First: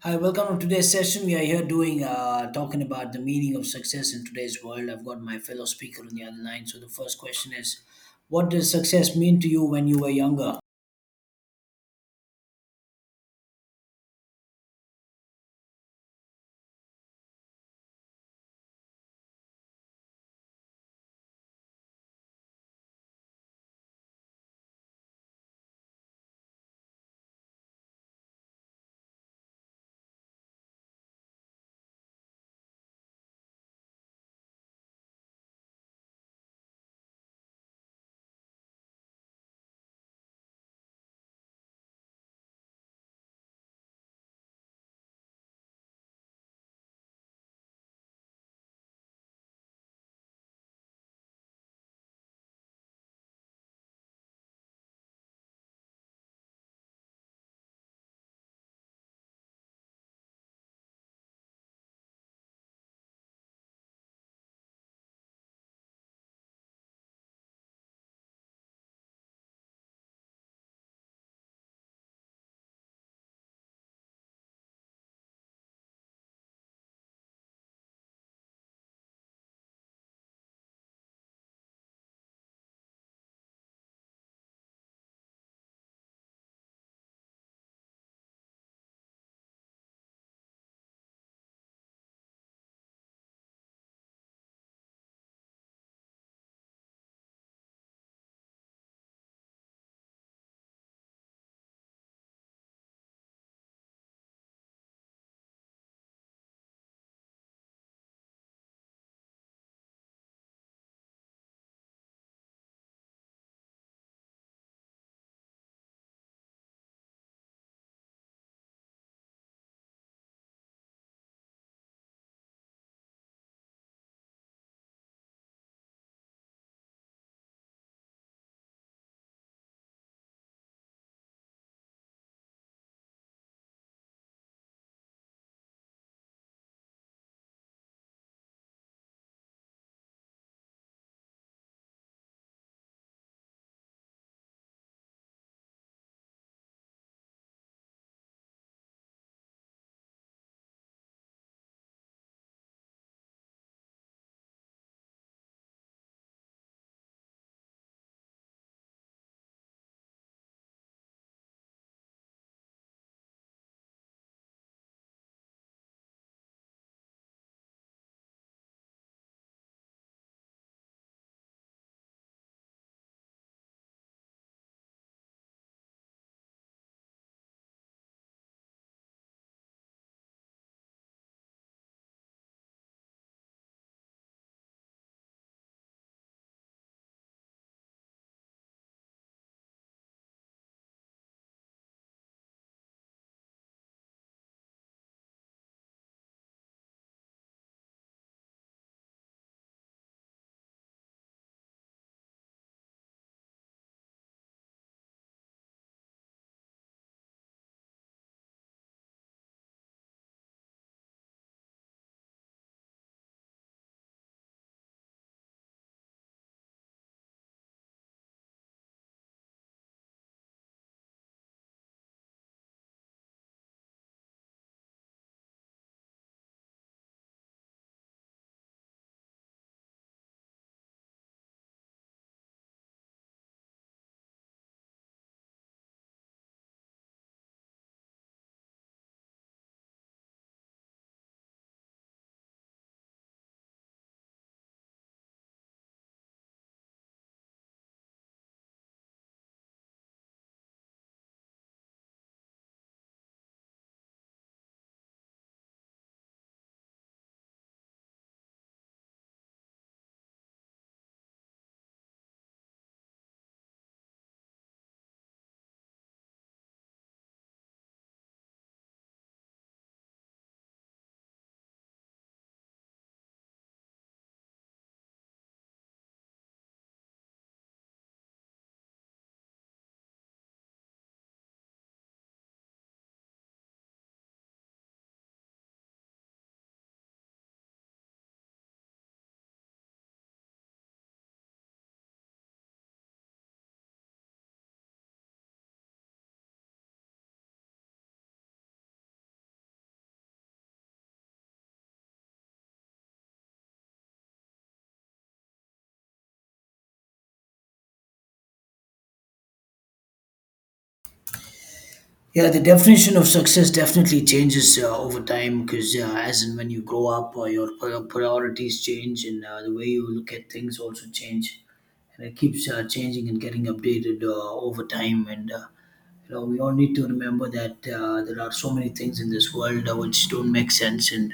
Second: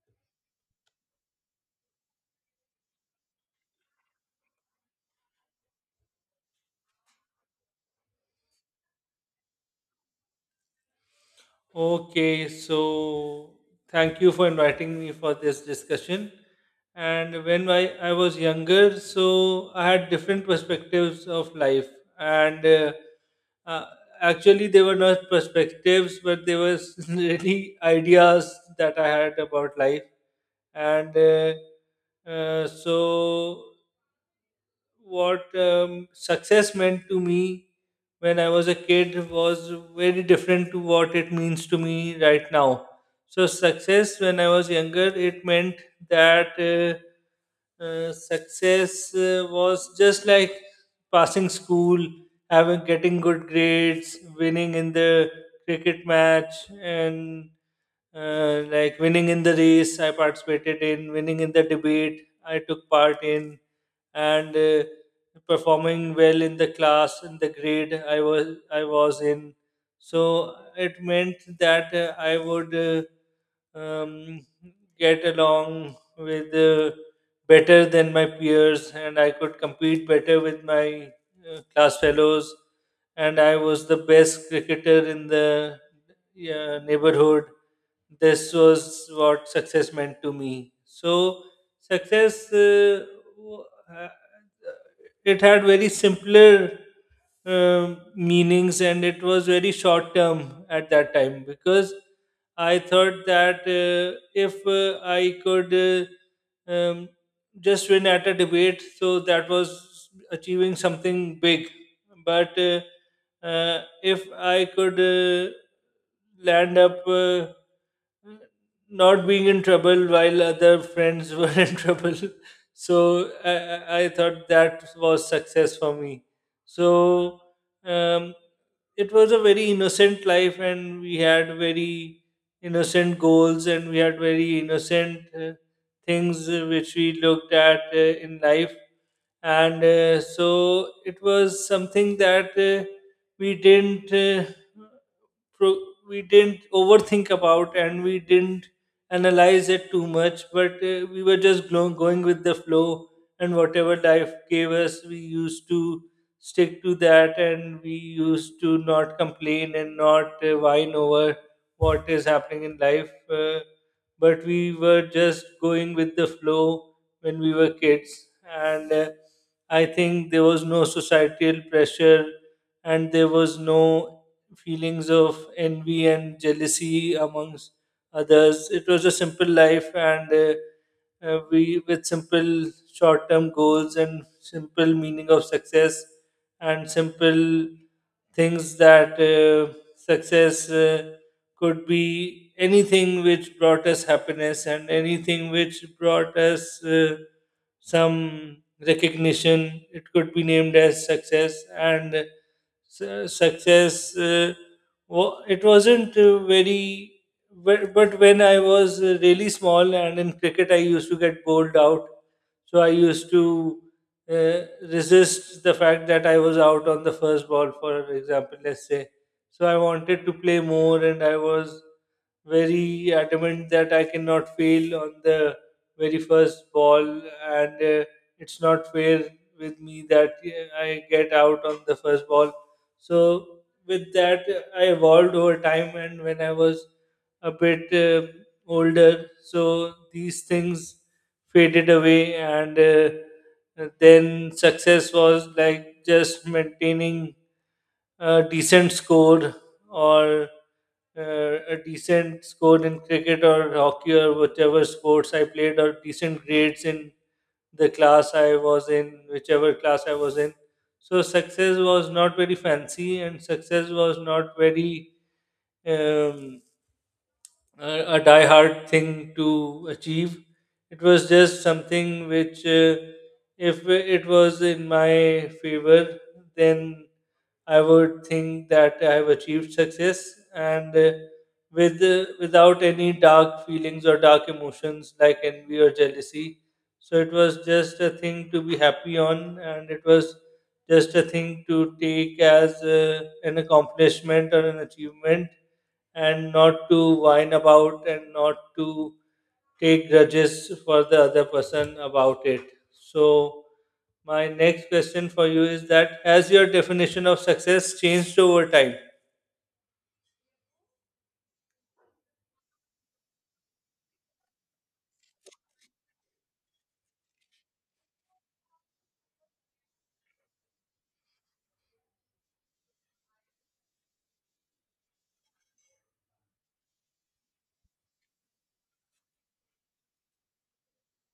Hi, welcome to today's session. We are here doing talking about the meaning of success in today's world. I've got my fellow speaker on the other line. So the first question is, what does success mean to you when you were younger? Okay, so thank you for inviting me for this discussion. And when I was younger, so I had different perspectives of life. And uh, actually, they were not perspectives, but they were really ideas that I had about life. And so what success meant to me when I was a kid was very different to what it means to me right now. So success when I was younger, it meant that success was just like passing school, having getting good grades, winning in the cricket match, and like winning in the race I participated in, winning in the debate I took part in and performing well in the class in the grade I was in. So it meant that I would um, get along with better than my peers, and I could compete better with my class fellows, and I was the best cricketer in the, yeah, neighborhood. This was what success meant to me. So success w- it had very simpler um meanings, and it was very short term at that time because I thought that if I could just win at a debate, so that was achieving something big. But if I could land up not being in trouble while other friends were in trouble. So I thought that was success for me. So um, it was a very innocent life, and we had very innocent goals, and we had very innocent things which we looked at in life. And so it was something that we didn't. Pro- we didn't overthink about, and we didn't analyze it too much, but we were just going with the flow, and whatever life gave us, we used to stick to that, and we used to not complain and not whine over what is happening in life, but we were just going with the flow when we were kids. And I think there was no societal pressure, and there was no feelings of envy and jealousy amongst others. It was a simple life, and we with simple short-term goals and simple meaning of success and simple things that success could be anything which brought us happiness and anything which brought us. Some recognition. It could be named as success, and success it wasn't very. But when I was really small and in cricket, I used to get bowled out. So I used to uh, resist the fact that I was out on the first ball, for example, let's say. So I wanted to play more, and I was very adamant that I cannot fail on the very first ball, and it's not fair with me that I get out on the first ball. So, with that, I evolved over time, and when I was a bit older, so these things faded away, and then success was like just maintaining a decent score or a decent score in cricket or hockey or whichever sports I played, or decent grades in the class I was in, whichever class I was in. So success was not very fancy, and success was not very um, a die-hard thing to achieve. It was just something which, if it was in my favor, then I would think that I have achieved success, and without any dark feelings or dark emotions like envy or jealousy. So it was just a thing to be happy on, and it was just a thing to take as an accomplishment or an achievement, and not to whine about and not to take grudges for the other person about it. So my next question for you is that has your definition of success changed over time? Yeah, the definition of success definitely changes over time because as and when you grow up, your priorities change and the way you look at things also change. And it keeps changing and getting updated over time. And, you know, we all need to remember that there are so many things in this world which don't make sense. And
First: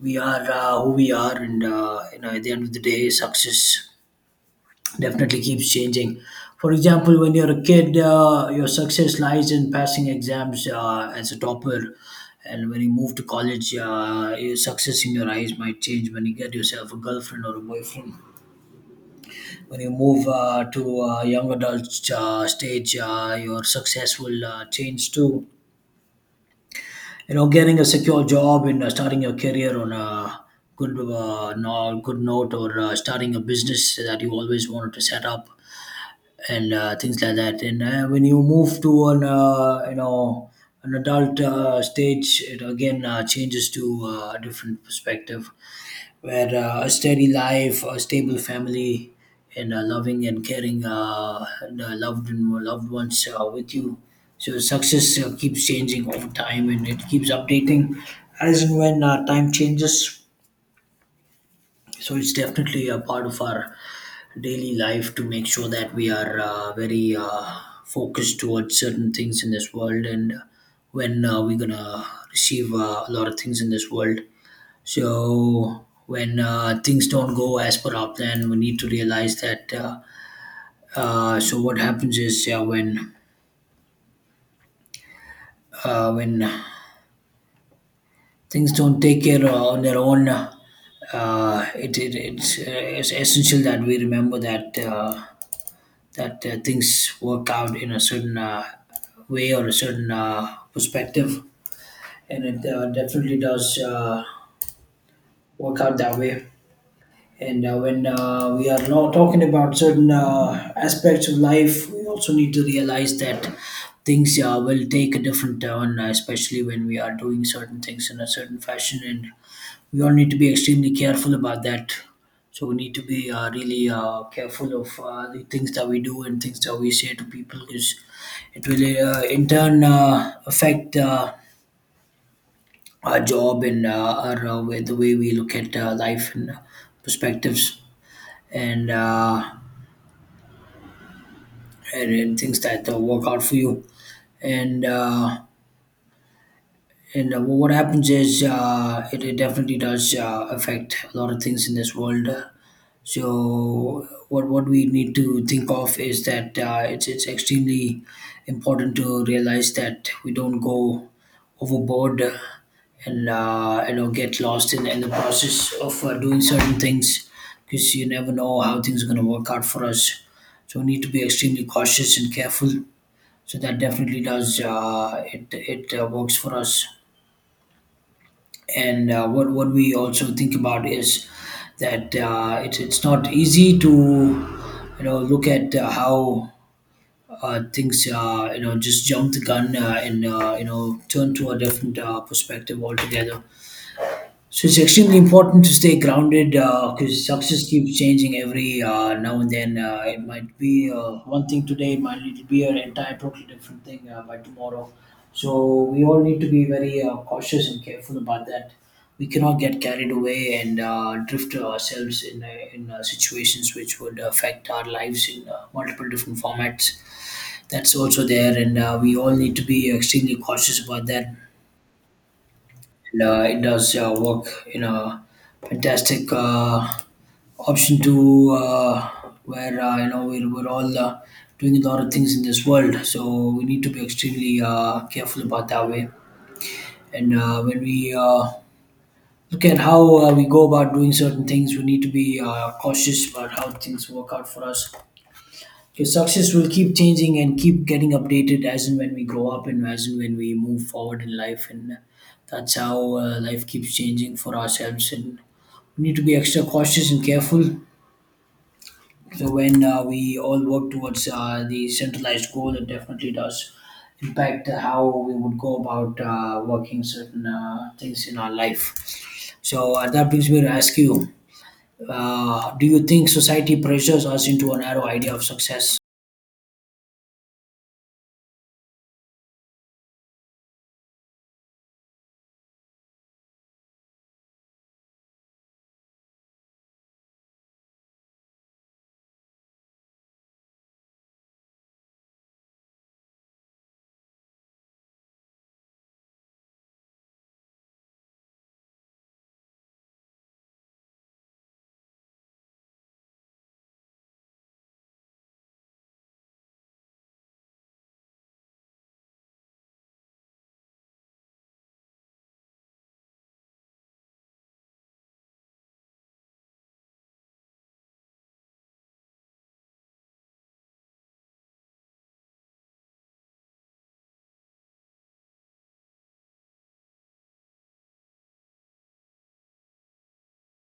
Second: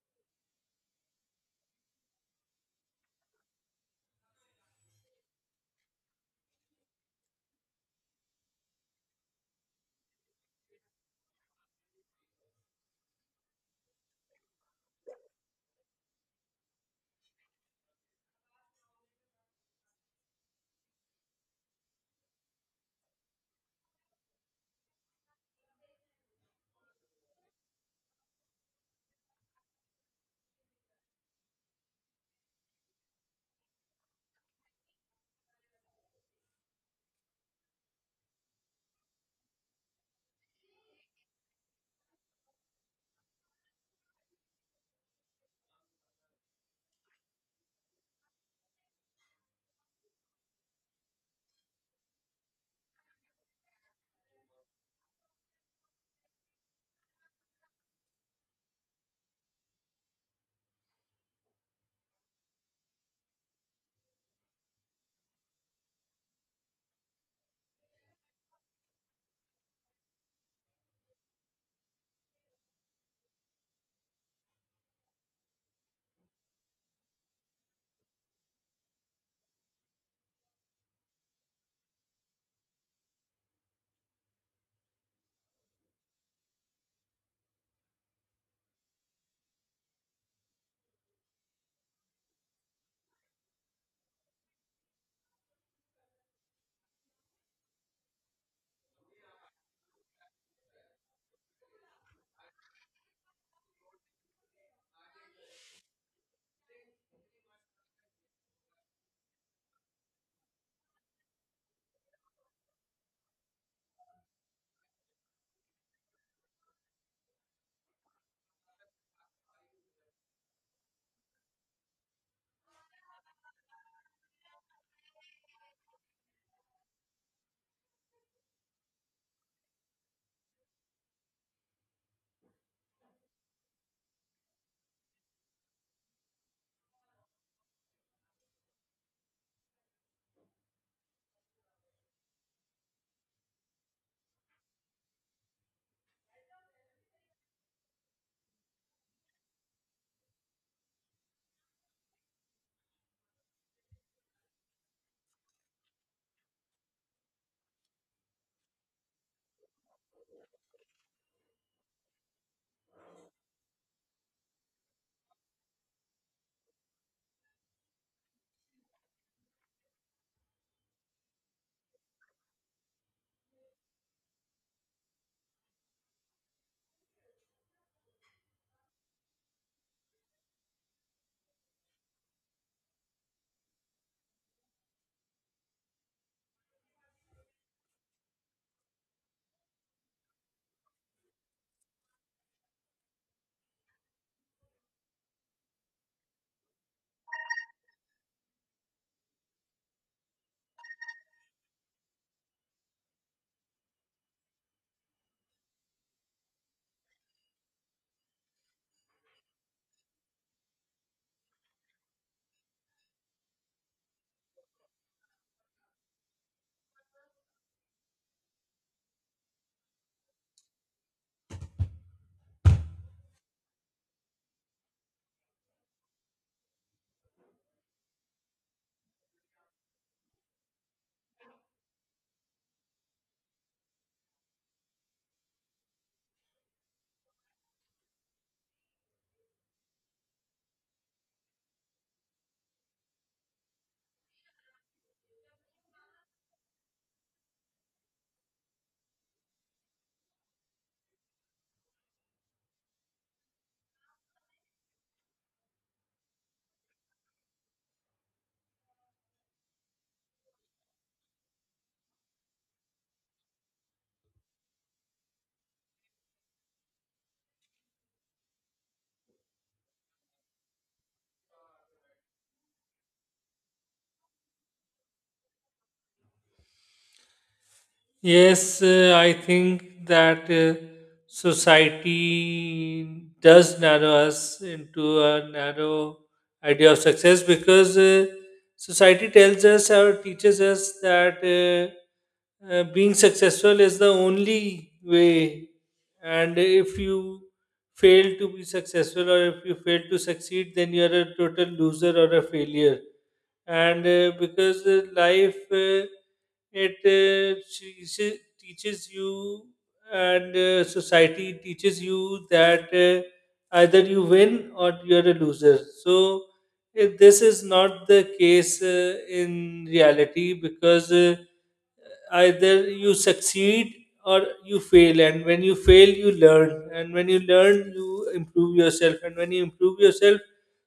we are who we are. And, you know, at the end of the day, success definitely keeps changing. For example, when you're a kid, your success lies in passing exams as a topper. And when you move to college, your success in your eyes might change when you get yourself a girlfriend or a boyfriend. When you move to young adult stage, your success will change too. You know, getting a secure job and starting your career on a good, no, good note or starting a business that you always wanted to set up and things like that. And when you move to an you know an adult stage, it again changes to a different perspective, where a steady life, a stable family, and loving and caring loved and loved ones with you. So success keeps changing over time, and it keeps updating as and when time changes. So it's definitely a part of our daily life to make sure that we are very focused towards certain things in this world and when we're gonna receive a lot of things in this world. So when things don't go as per our plan, we need to realize that. So what happens is when uh, when things don't take care on their own. It's essential that we remember that things work out in a certain way or a certain perspective, and it definitely does work out that way. And when we are not talking about certain aspects of life, we also need to realize that things will take a different turn, especially when we are doing certain things in a certain fashion and we all need to be extremely careful about that. So we need to be really careful of the things that we do and things that we say to people because it will in turn affect our job and our the way we look at life and perspectives and, and things that work out for you and what happens is it definitely does affect a lot of things in this world. So what we need to think of is that it's extremely important to realize that we don't go overboard and you know get lost in the process of doing certain things because you never know how things are going to work out for us. So we need to be extremely cautious and careful. So that definitely does it it works for us and what we also think about is that it's not easy to you know look at how things you know just jump the gun and you know turn to a different perspective altogether. So it's extremely important to stay grounded because success keeps changing every now and then. It might be one thing today, it might need to be an entire totally different thing by tomorrow. So we all need to be very cautious and careful about that. We cannot get carried away and drift ourselves in situations which would affect our lives in multiple different formats. That's also there, and we all need to be extremely cautious about that and it does work in a fantastic option to where you know we're all doing a lot of things in this world, so we need to be extremely careful about that way and when we look at how we go about doing certain things, we need to be cautious about how things work out for us. Your success will keep changing and keep getting updated as and when we grow up and as and when we move forward in life. And that's how life keeps changing for ourselves. And we need to be extra cautious and careful. So when we all work towards the centralized goal, it definitely does impact how we would go about working certain things in our life. So that brings me to ask you, do you think society pressures us into a narrow idea of success? Yes, I think that society does narrow us into a narrow idea of success because society tells us or teaches us that being successful is the only way, and if you fail to be successful, or if you fail to succeed, then you are a total loser or a failure. And because life it teaches you, and society teaches you that either you win or you're a loser. So if this is not the case in reality, because either you succeed or you fail, and when you fail you learn, and when you learn you improve yourself, and when you improve yourself,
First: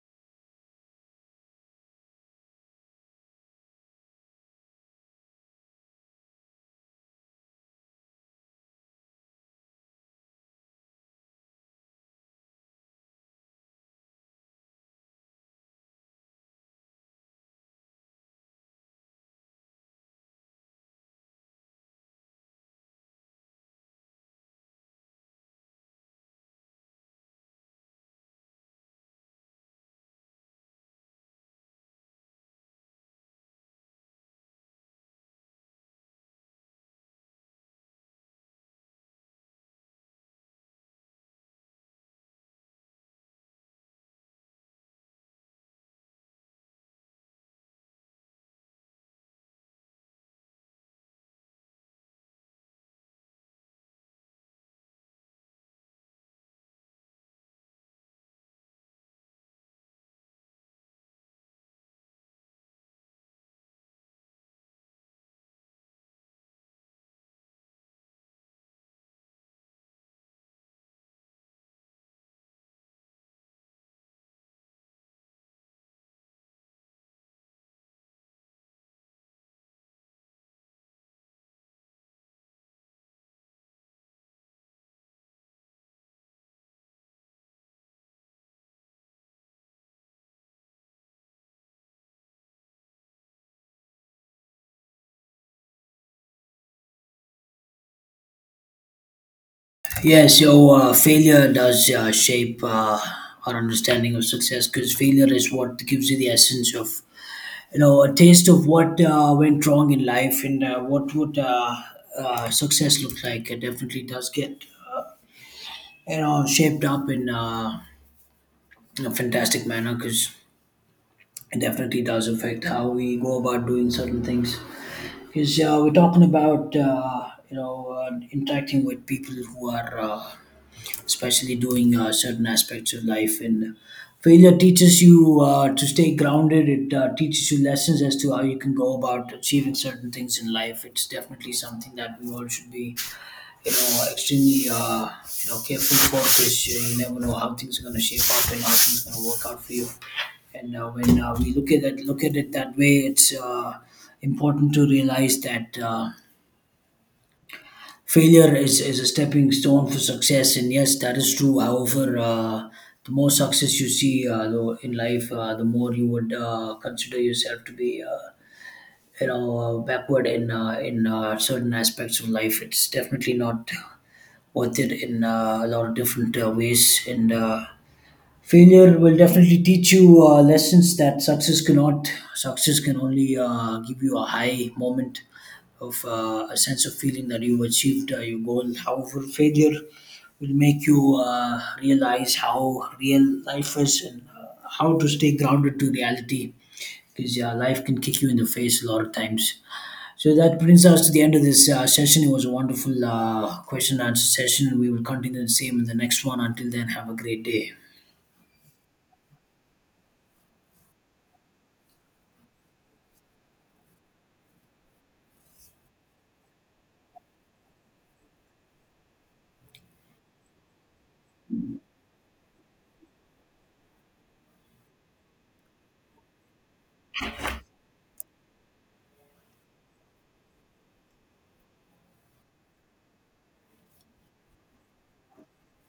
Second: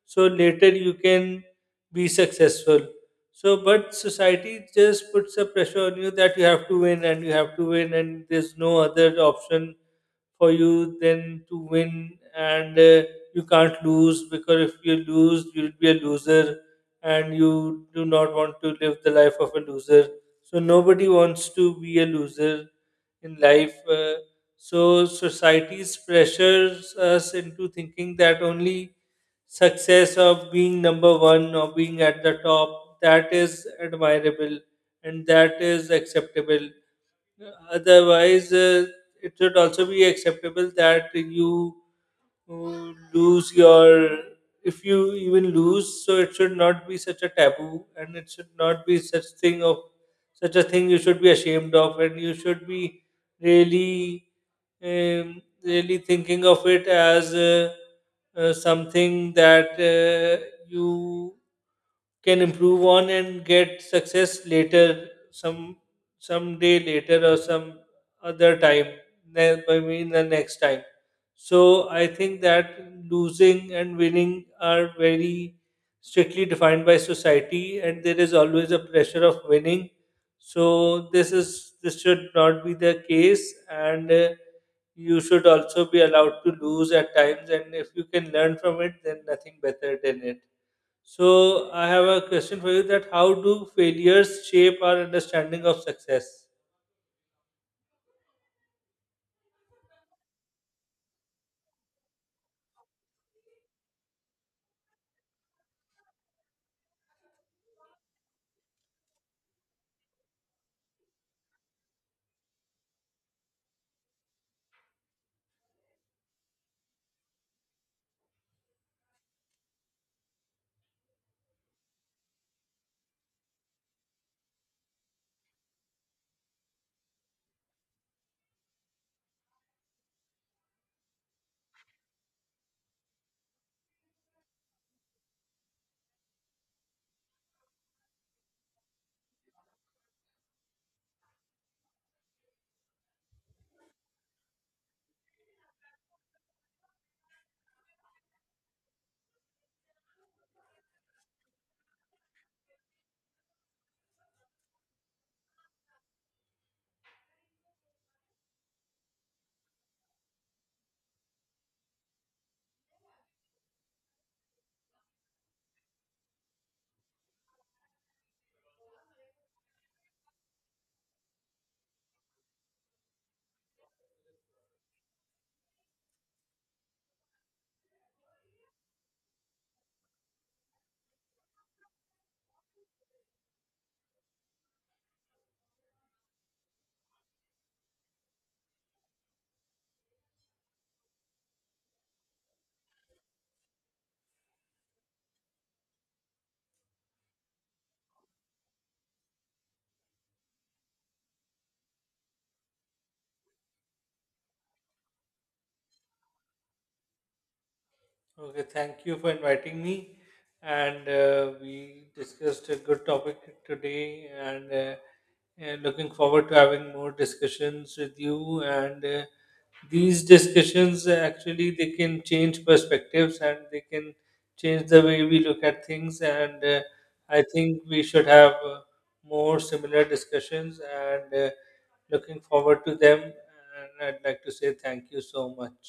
so later you can be successful. So but society just puts a pressure on you that you have to win and you have to win, and there's no other option for you than to win, and you can't lose, because if you lose, you'll be a loser, and you do not want to live the life of a loser. So nobody wants to be a loser in life. So society's pressures us into thinking that only success of being number one or being at the top, that is admirable and that is acceptable. Otherwise, it should also be acceptable that you lose your. If you even lose, so it should not be such a taboo, and it should not be such a thing you should be ashamed of, and you should be really, really thinking of it as something that you can improve on and get success later, some day later or some other time, I mean the next time. So I think that losing and winning are very strictly defined by society, and there is always a pressure of winning. So this should not be the case, and you should also be allowed to lose at times. And if you can learn from it, then nothing better than it. So I have a question for you: that how do failures shape our understanding of success? Yeah, so failure does shape our understanding of success because failure is what gives you the essence of, you know, a taste of what went wrong in life and what would success look like. It definitely does get, you know, shaped up in a fantastic manner because it definitely does affect how we go about doing certain things. Because we're talking about, you know, interacting with people who are. Especially doing certain aspects of life. And failure teaches you to stay grounded. It teaches you lessons as to how you can go about achieving certain things in life. It's definitely something that we all should be, you know, extremely, you know, careful for because you never know how things are going to shape up and how things are going to work out for you. And when we look at it that way, it's important to realize that. Failure is a stepping stone for success, and yes, that is true. However, the more success you see though in life, the more you would consider yourself to be, you know, backward in certain aspects of life. It's definitely not worth it in a lot of different ways, and failure will definitely teach you lessons that success cannot. Success can only give you a high moment of a sense of feeling that you've achieved your goal. However, failure will make you realize how real life is and how to stay grounded to reality because life can kick you in the face a lot of times. So that brings us to the end of this session. It was a wonderful question and answer session. And we will continue the same in the next one. Until then, have a great day. Okay, thank you for inviting me. And we discussed a good topic today, and looking forward to having more discussions with you. And these discussions, actually, they can change perspectives, and they can change the way we look at things. And I think we should have more similar discussions, and looking forward to them, and I'd like to say thank you so much.